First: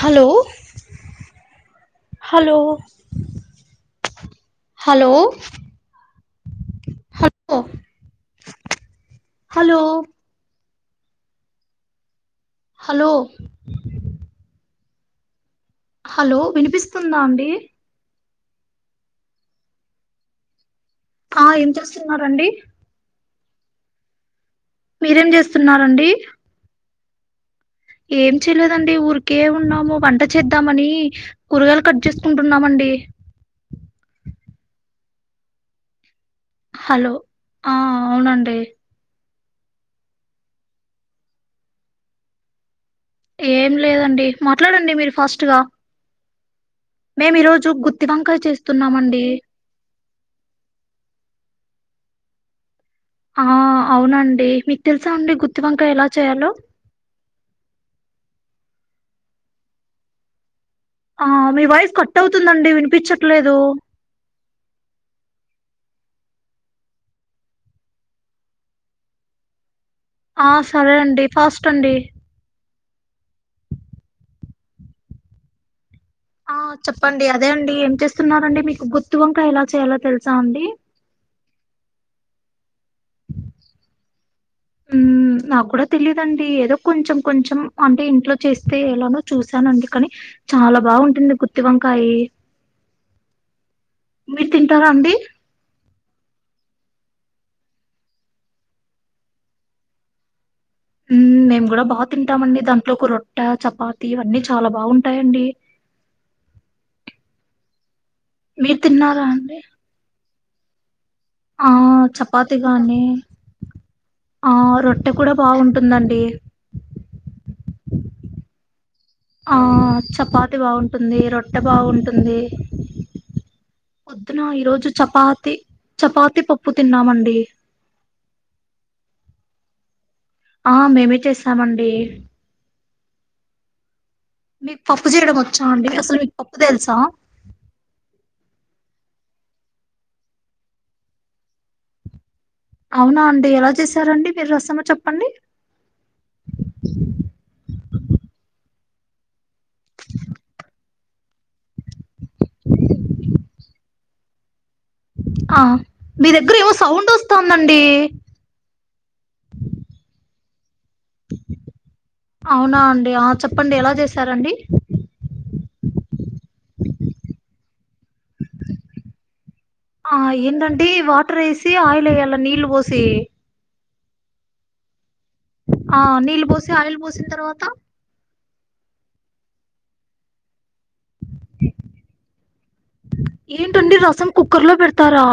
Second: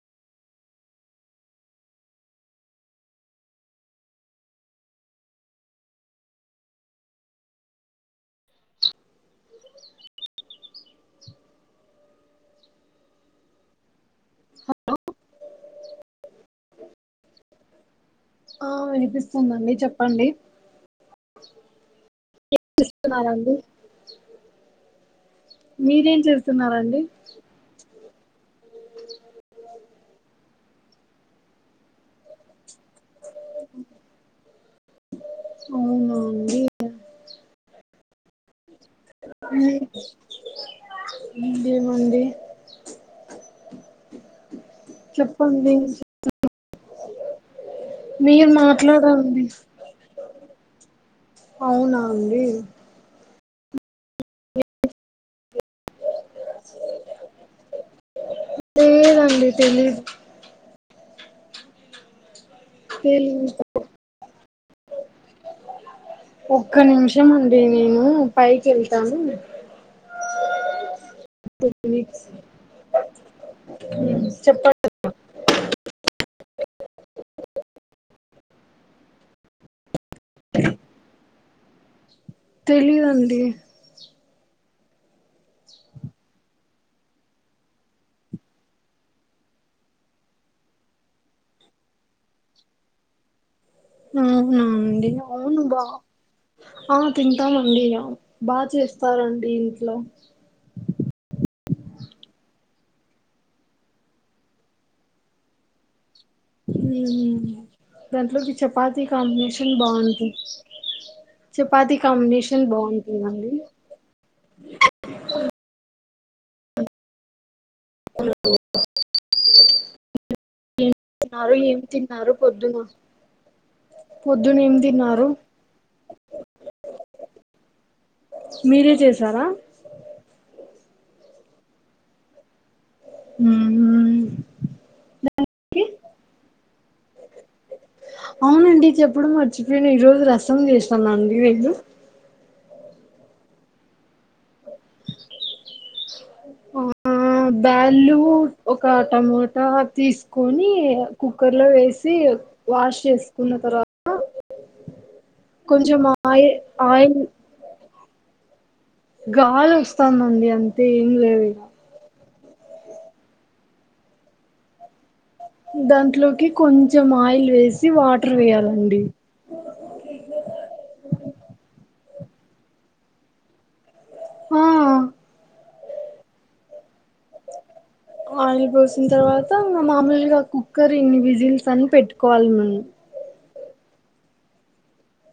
Hello hello hello hello hello hello hello hello వినిపిస్తుందా అండి ఆ వినిపిస్తుందండి చెప్పండి ఆ ఎం చేస్తున్నారండి స్తున్నరండి మీరేం చేస్తున్నారండి మీరేం చేస్తున్నారండి ఏం చేయలేదండి ఊరికే ఉన్నాము వంట చేద్దామని కూరగాయలు కట్ చేసుకుంటున్నామండి అవునా అండి హలో ఆ అవునండి ఇంగేమండి ఏం లేదండి మాట్లాడండి మీరు ఫస్ట్ గా చెప్పండి మేము ఈరోోజు గుత్తి వంకయ మీరు చేస్తున్నామండి మాట్లాడండి అవునా అండి ఆ అవునండి మీకు తెలుసా అండి గుత్తి వంకయ ఎలా చేయాలో తె దండి తెలియదు ఆ మీ వాయిస్ కట్ అవుతుందండి వినిపించట్లేదు తెలీదు ఒక్క నిమిషం అండి నేను పైకి వెళ్తాను ఆ సరే అండి ఫస్ట్ అండి చెప్ప ఆ చెప్పండి అదే అండి ఏం చేస్తున్నరండి మీకు గుత్తి వంకయ ఎలా చేయాలో తెలుసా అండి తెలీయదండి మ్ నాకు కూడా తెలియదండి ఏదో కొంచెం కొంచెం అంటే ఇంట్లో చేస్తే ఎలానో చూసానండి కానీ చాలా బాగుంటుంది గుత్తివంకాయి అవున అండి అవును బా ఆ తింటామండి బాగా చేస్తారండి ఇంట్లో మ్ మేము కూడా బాగా తింటామండి దాంట్లో కూ రొట్ట చపాతి అవన్నీ చాలా బాగుంటాయండి మ్ హు దాంట్లోకి మీరు చపాతి తిన్నారా అండి కాంబినేషన్ బాగుంటుంది ఆ చపాతి చపాతి కాంబినేషన్ గాని బాగుంటుందండి ఆ రొట్టె కూడా బాగుంటుందండి ఓ ఆ చపాతి బాగుంటుంది తిన్నారు రొట్టె ఏం తిన్నారు బాగుంటుంది పొద్దున పొద్దున ఈ ఏం రోజు తిన్నారు చపాతి చపాతి పప్పు తిన్నామండి మీరే చేసారా ఆ మేమే చేస్తమండి ఉహు మీకు పప్పు చేయడం ఒచ్చా అండి అసలు మీకు పప్పు తెల్సా అవునండి చెప్పడం మర్చిపోయినా ఈ రోజు రసం జేసనండి నేను అవునా అండి ఎలా చేసారండి మీరు రసమ చెప్పండి ఆ బ్యాళ్ళు ఒక టమోటా తీస్కొని కుక్కర్లో వేసి వాష్ చేస్కున్న తర్వాత అ కొంచెం మీ ఆయి దగ్గర ఏమో సౌండ్ ఆయిల్ ఒస్తుందండి. గాల్ అస్తాందండి అంతే ఏం లేదు అవునా అండి ఆ చెప్పండి ఎలా చేసారండి. దాంట్లోకి కొంచెం ఆయిల్ వేసి వాటర్ వేయాలండి. ఆ ఏంటండి వాటర్ ఎసి ఆయిల్ ఎయ్యాల నీళ్లు వోసి ఆ ఆ నీళ్ళు బోసి ఆయిల్ బోసిన్ తర్వాత ఆయిల్ బోసిన్ తర్వాత ఇంగ మాముల్గ కుక్కర్ ఇన్ని విజిల్స్ అని పెట్టుకోవాలి మన్ము ఏంటండి రసం కుక్కర్లో పెడ్తారా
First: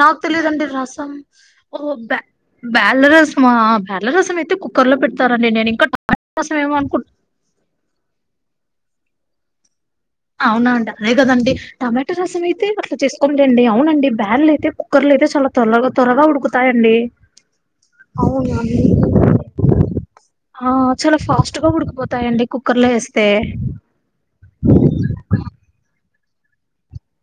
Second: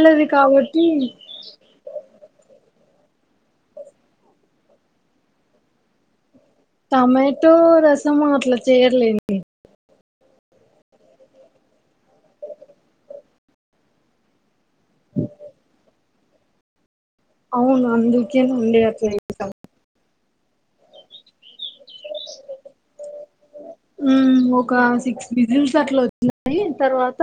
నాకు తెలియదండి కాబట్టి రసం ఓ బ్యాల్ల రసమా బ్యాల్ల రసం అయితే కుక్కర్లో పెడ్తారండి నేను ఇంకా టమాటా రసం ఏమో అనుకుంట టమాటో రసం అట్లా చెయ్యర్లేండి అవున అండ అదే గదండి టమెటా రసం అయితే అట్లా చేస్కోని లెండి అవునండి బ్యాన్లు అయితే కుక్కర్లు అయితే చాలా తోల్లగా తోరగా ఉడుకుతాయండి. అవును అవున అందుకేనండి అట్లా ఆ చాలా ఫాస్ట్గా ఉడుక్పోతాయండి కుక్కర్లో ఎస్తే ఉమ్ ఒక సిక్స్ బిజిన్స్ అట్లా ఒచ్చినాయి తర్వాత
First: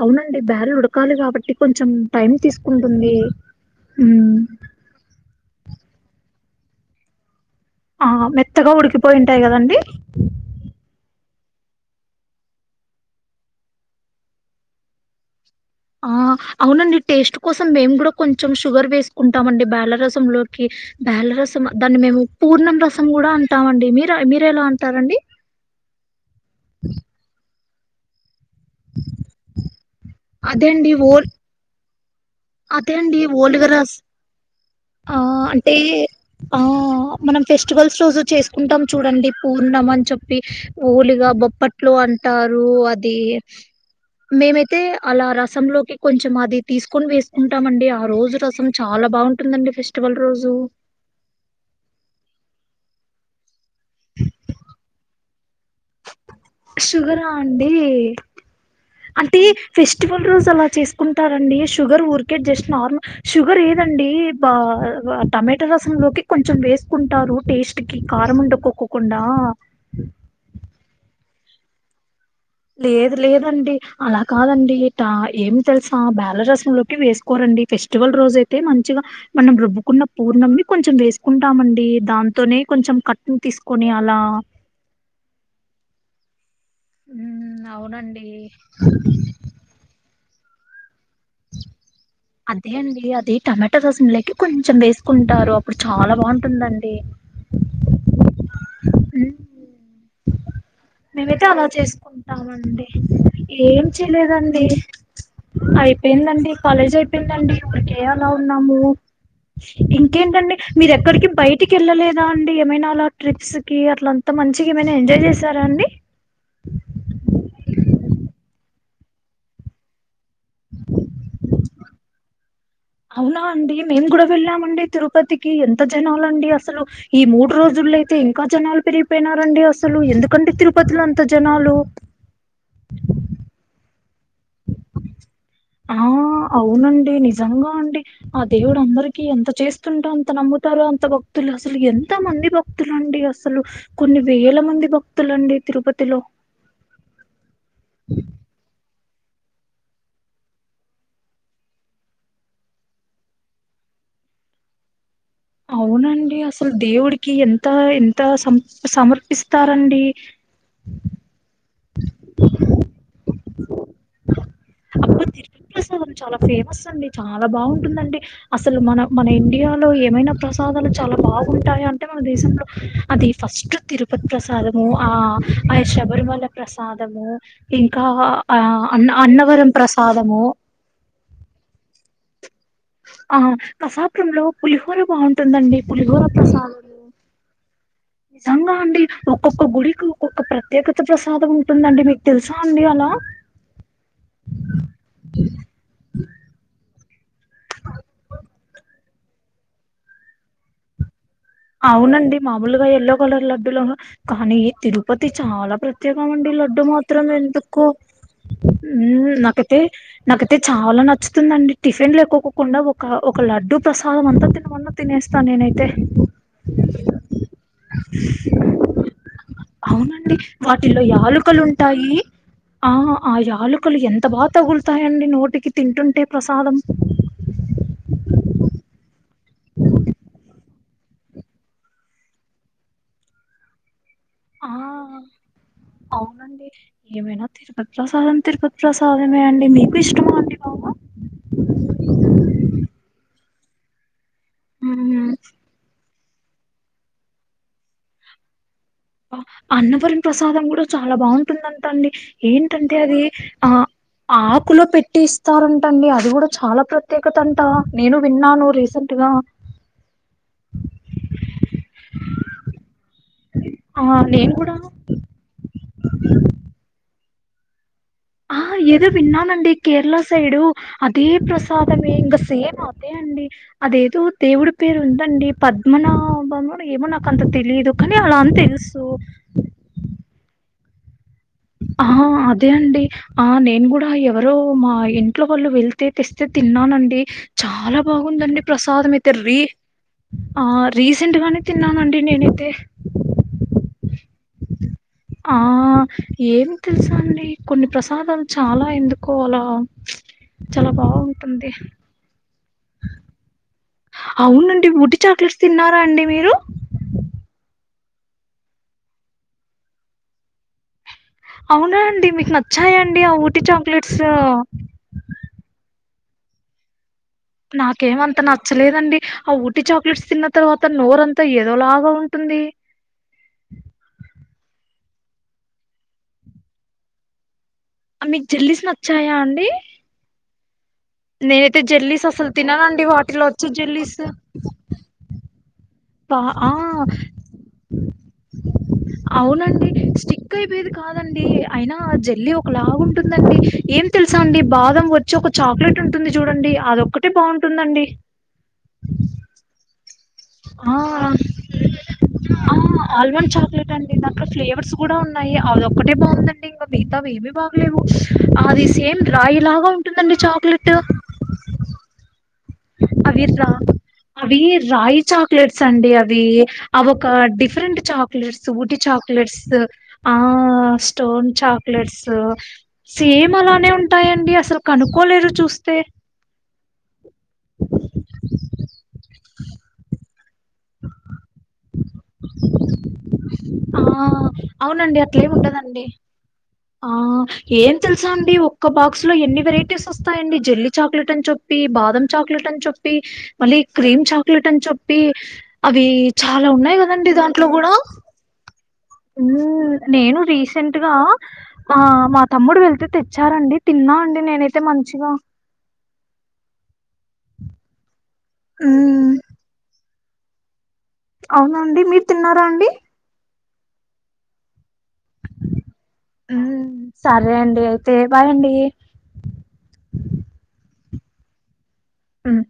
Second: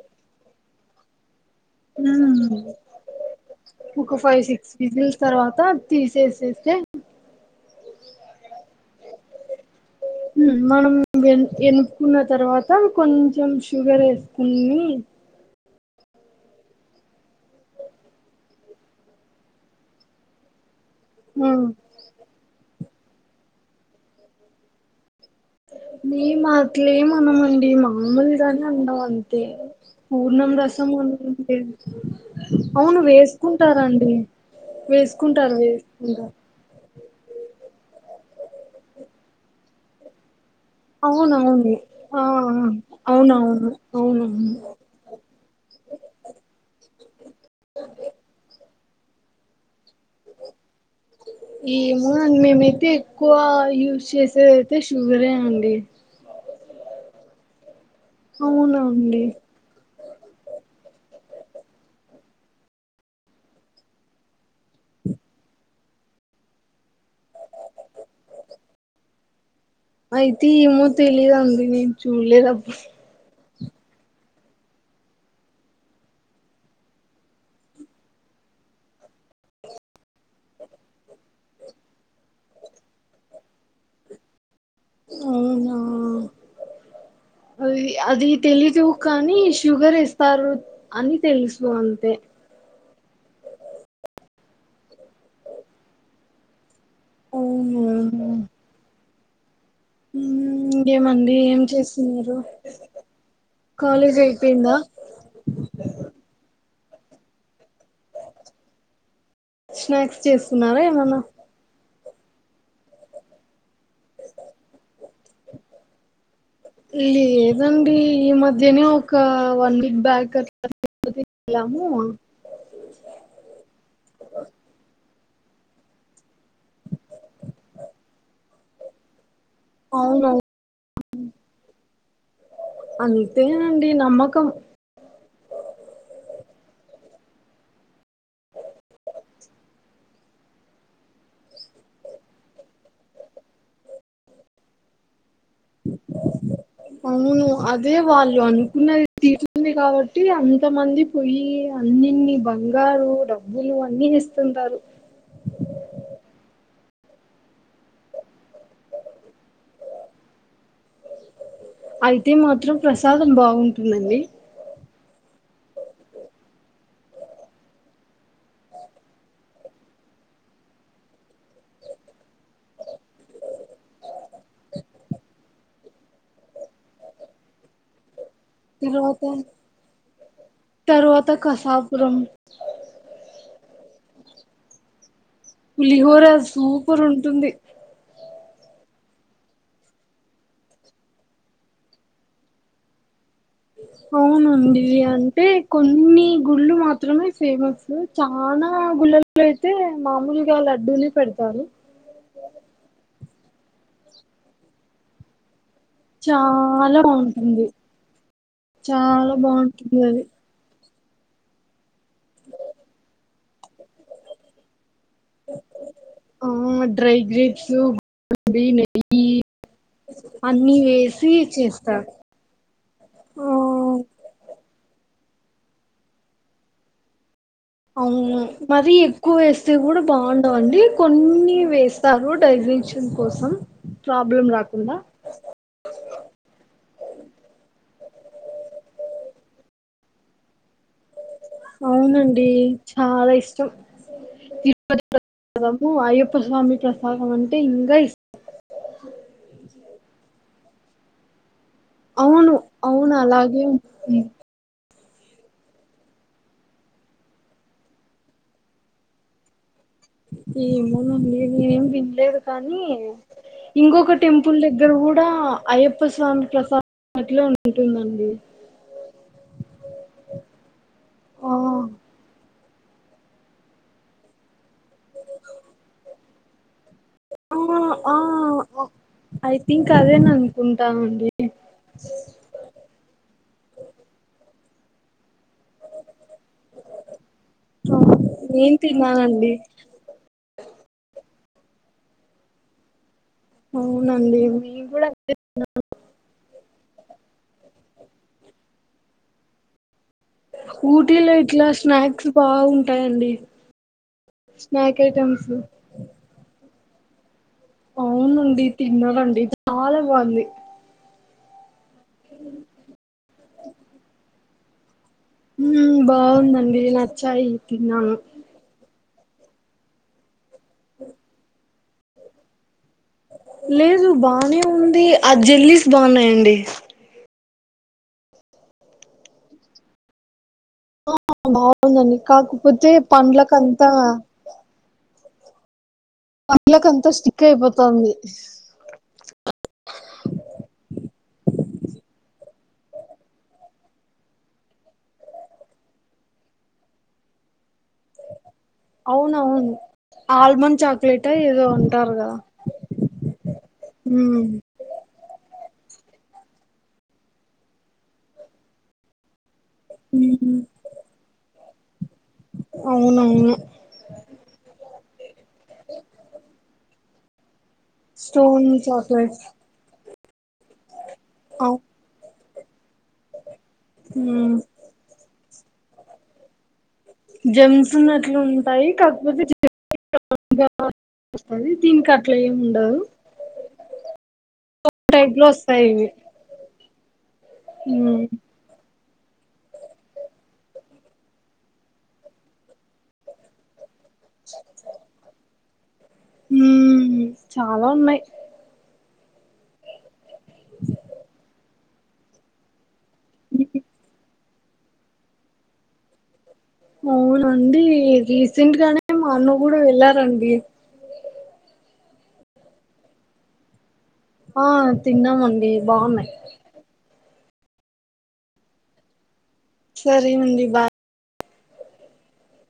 అవునండి బ్యర ఉడకాలి కాబట్టి కొంచెం టైమ్ తీస్కుంటుంది. ఒక ఫైవ్ సిక్స్ విజిల్స్ తర్వాత తీసేసేస్తే ఆ మెత్తగా ఉడికిపోయింటాయి గదండి. హు మనం వె ఎనుప్కున్న తర్వాత కొంచెం షుగర్ వేస్కుని ఆ అవునండి టేస్ట్ కోసం మేం గూడా కొంచెం షుగర్ వేస్కుంటామండి బ్యాల్లరసంలో కి బ్యాల్ల రసం దాన్ని మేము పూర్ణం రసం గూడా అంటామండి మీర మీరు ఎలా అంటారండి మేమాట్లేంనమండి మామూల్గానే అన్నాం అంకి పూర్ణం అదే రసం అండి ఓల్ ఉంటే అదే అవును అండి ఓలుగ రస్ వేస్కుంటారండి ఆ వేస్కుంటారు అంటే వేస్కుంటారు. ఆ మనం ఫెస్టివల్స్ రోజు చేస్కుంటాం చూడండి పూర్ణం అన్ చెప్ ఊల్గా అవునవును బొప్పట్లు ఆ అంటారు అది అవునవును అవునవును మేమైతే అలా రసంలోకి కొంచం అది తీస్కొని వేస్కుంటామండి ఆ రోజు రసం చాలా బావుంటుందండి ఫెస్టివల్ రోజు ఏమో మేమైతే ఎక్కువా యూజ్ చేసే అయితే షుగరే అండి షుగరా అండీ అవునాండి ఫెస్టివల్ రోజు అలా చేస్కుంటారండి షుగర్ ఊర్కే జస్ట్ నార్మల్ షుగర్ ఏదండీ బ ఆ టమాటా రసంలోకి కొంచెం వేస్కుంటారు టేస్ట్ ఇట్టికి కారం ఉండకోక్కకుండా. అయితే ఏమో తెలీదు అంది నేను చూలేద లేదు లేదండి అలా కాదండి ట ఏమి తెలుసా బ్యాలరసంలోకి వేసుకోలండీ ఫెస్టివల్ రోజ అయితే మంచిగా మనం రుబ్బుకున్న పూర్ణమ్మి కొంచెం వేసుకుంటామండి దాంతోనే కొంచెం కట్న్ తీసుకొని అలా అవునా ఉమ్ అ అవునండి అది తెలీదు కానీ షుగర్ ఏస్తారు. అని తెలుసు అంతే అదే అండి అది టమోటో రసం లెక్క కొంచెం వేసుకుంటారు అప్పుడు చాలా బాగుంటుందండి. ఊ ఉ ఉమ్, ఇంకేమండి మేమైతే ఏం అలా చేస్తున్నారు చేసుకుంటామండి ఏం కాలేజ్ చేయలేదండి. అయిపోయిందా అయిపోయిందండి. కాలేజీ అయిపోయిందండి. ఊరికే అలా ఉన్నాము. స్నాక్స్ ఇంకేంటండి చేస్తున్నారా ఏమన్నా మీరెక్కడికి బయట ఇంటికి వెళ్ళలేదా అండి ఏమైనా అలా ట్రిప్స్ కి అట్లా అంతా మంచిగా ఏమనా ఎంజాయ్ చేసారఅండి. లేదండి ఈ మధ్యనే ఒక వన్ వీక్ బ్యాక్ అట్లా [inaudible] లము అవునా అండి మేము గుడా వెళ్ళామండి తిరుపతికి ఎంత జనాలండి అసలు ఈ మూడు రోజులు అయితే ఇంకా జనాలు పెరిగిపోయినారండి అస్ అసలు అవునవును ఎందుకండి తిరుపతిలో అంత జనాలు అంతేనండి నమ్మకం ఆ అవునండి నిజంగా అండి ఆ దేవుడు అందరికీ ఎంత చేస్తుంటా అంత నమ్ముతారో అంత భక్తులు అసలు ఎంత మంది భక్ భక్తులండి అసలు కొన్ని వేల మంది భక్తులండి తిరుపతిలో. అవును అదే వాళ్ళు అనుకున్నది. తీర్చుతుంది కాబట్టి అంతమంది పొయి అన్నిన్ని బంగారు డబ్బులు అన్ని ఇస్త ఉంటారు. అవునండి. అసలు దేవుడికి ఎంత ఎంత సమ సమర్పిస్తారండి. అయితే మాత్రం ప్రసాదం బాగుంటుందండి. అబ్బా తిరుమల ప్రసాదం చాలా ఫేమస్ అండి. చాలా బాగుంటుందండి. అసలు మన మన ఇండియాలో ఏమైనా ప్రసాదాలు చాలా బాగుంటాయా అంటే మన దేశంలో అది ఫస్ట్ తిరు ప్రసాదము ఆ ఆ శబరిమల ప్రసాదము. ఇంకా ఆ అ అన్నవరం ప్రసాదము. తరువాత కసాపురం. ఆ కసాపురం లో పులిహోర బాగుంట ఉంటుందండీ పులిహోర పులిహోరా ప్రసాదం. సూపర్ ఉంటుంది నిజంగా అండి ఒక్కొక్క గుడికి ఒక్కొక్క ప్రత్యేకత ప్రసాదం ఉంటుందండి. మీకు తెలుసా అండి అలా అవునండి. అంటే కొన్ని గుళ్ళు మాత్రమే ఫేమస్ అ చానా గుళ్లల్లో అయితే మామూలుగా లడ్డూనే పెడతారు. అవునండి మామూలుగా ఎల్లో కలర్ లడ్డూలను కానీ తిరుపతి చాలా ప్ర ప్రత్యేకమండి లడ్డు చాలా మాత్రం బాగుంటుంది ఎందుకు చాలా నాకతే బాగుంటుంది అది నాక తే చాలా నచ్చుతుందండి టిఫిన్ లె ఎక్కకుండా ఒక లడ్డు ప్రసాదం అంతా తినమన్న తినేస్తానేనైతే డ్రై గ్రేప్స్ గు [inaudible] నెయ్యి అవునండి అన్ని వాటిల్లో వేసి యాలకలు చేస్తారు ఉంటాయి. ఆ ఆ యలుకలు ఎంత బాగా తగులుతాయండి. నోటికి తింటుంటే ప్రసాదం. అవును మరీ ఎక్కువ వేస్తే కూడా బాగుండవు. అండి కొన్ని వేస్త తరు డైజెన్షన్ కోసం ప్రాబ్లం ఆ రాకుండా అవునండి ఏమైనా తిరుపతి ప్రసాదం తిరుపతి ప్రసాదమే అండి మీకు ఇష్టమ అండి బాగా అవునండి చాలా ఇష్టం తిరుపతి ప్రసాదము అయ్యప్ప స్వామి ప్రసాదం అంటే ఇంకా ఇస్ అన్నవరం ప్రసాదం కూడా చాలా బాగుం ఉంటుందంటా అండి అవును ఏంటంటే అవును అది అలాగే ఆ ఉంటుంది. ఆకులో పెట్టి ఇస్తే ఇస్తారంటండి అది కూడా చాలా ప్రత్యేకత అంట నేను విన్నాను రీసెంట్ గా ఏమోనండి నేనేం వినలేదు కానీ ఆ ఇంకొక నేను టెంపుల్ దగ్గర కూడా అయ్యప్ప స్వామి ప్రసాదం అట్లే ఉంటుందండి ఆ ఏదో విన్నానండి. కేరళ సైడు అదే ఆ ప్రసాదమే ఇంక సేమ్ అదే అండి అదేదో దేవుడి పేరుందండి పద్మనాభముడు ఏమో నాకు అంత తెలిదు ఆ ఆ కానీ అలా అని తెలుసు ఐ థింక్ అదే అనుకుంటా నండి ఆహా అదే అండి ఆ నేను కూడా ఎవరో మా ఇంట్లో వాళ్ళు వెళ్తే తెస్తే తిన్నానండి చాలా బాగుందండి నేను ప్రసాదం అయితే తిన్నానండి రే ఆ రీసెంట్గానే తిన్నా నండి నేనైతే అవునండి మీరు కూడా ఆ ఏం తెలుసా అండి కొన్ని ప్రసాదాలు చాలా ఎందుకో అండి అలా చాలా ఊటీలో ఇట్లా బావుంటుంది. స్నాక్స్ బాగుంటాయండి. అవునండి స్నాక్ బూటీ ఐటమ్స్ చాక్లెట్స్ తిన్నారా అండి మీరు అవునండి తిన్నాడండి చాలా బాగుంది అవునా అండి మీకు నచ్చాయండి ఆ ఊట్టి చాక్లెట్స్ ఆ బాగుందండి నచ్చాయి తిన్నాను నాకేమంత నాచ్చ నచ్చలేదండి ఆ ఊట్టి చాక్లెట్స్ తిన్న తర్వాత నోరంతా ఏదోలాగా ఉంటుంది లేదు బానే ఉంది. ఆ జెల్లీస్ బాగున్నాయండి మీకు జల్లిస్ నాచ్చాయా అండి. నేనైతే బాగుందండి జల్లీస్ అసలు తిన్నాను కాకపోతే అండి వాటిలో వచ్చే పండ్లకంతా జల్లీస్ పనీ ఆ లోకి అంతా స్టిక్ అయిపోత ఉంది. అవునండి స్టిక్ అయిపోయేది కాదండి. అయినా జల్లి ఒక లాగుంటుందండి ఏం తెలుసా అండి. బాదం వచ్చి ఒక చాక్లెట్ ఉంటుంది. చూడండి అదొక్కటే బాగుంటుందండి. అవును అవును ఆల్మండ్ ఆ చాక్లెట్ ఏదో అంటారు కదా ఆ ఆల్మండ్ చాక్లెట్ అండి ఉమ్ దాంట్లో ఫ్లేవర్స్ కూడా ఉన్నాయి. అది ఒక్కటే బాగుందండి ఇంకా మిగతావి ఏమీ బాగలేవు అది సేమ్ రాయిలాగా ఉంటుందండి. ఉమ్ చాక్లెట్ అవి అవునవును రా అవి రాయి చాక్లెట్స్ అండి అవి అవి ఒక డిఫరెంట్ చాక్లెట్స్ ఊట్టి చాక్లెట్స్ ఆ స్టోన్ చాక్లెట్స్ సేమ్ అలానే ఉంటాయండి. అసలు కనుక్కోలేరు చూస్తే జేమ్స్ ఉన్నట్లు ఉంటాయి. కాకపోతే జెమ్ దీనికి అట్ల ఏమి ఉండదు ఆ అవునండి టైప్ లో అట్లేమి వస్తాయి ఉండదండి ఇవి ఆ ఏం తెలుసా అండి ఒ క్క బాక్స్ లో ఎన్ని వెరైటీస్ వస్తాయండి జల్లి చాక్లెట్ అని చేప్పి బాదం చాక్లెట్ అని చేప్పి మళ్ళీ క్రీమ్ చాక్లెట్ అని చెప్పి అవి చాలా ఉన్నాయి కదండి దాంట్లో చాలా కూడా ఉన్నాయి మ్ నేను రీసెంట్గా ఆ మా తమ్ముడు వెళ్తే తెచ్చారండి తిన్నా అండి నేనైతే మంచిగా అవునండి రీసెంట్ గానే మా హ్మ్. అన్న కూడా వెళ్లారండి అవున అండి మీరు తిన్నారా అండి ఆ తిన్నామండి బాగున్నాయి మ్ సరే అండి అయితే బాయండి సరే అండి బా మ్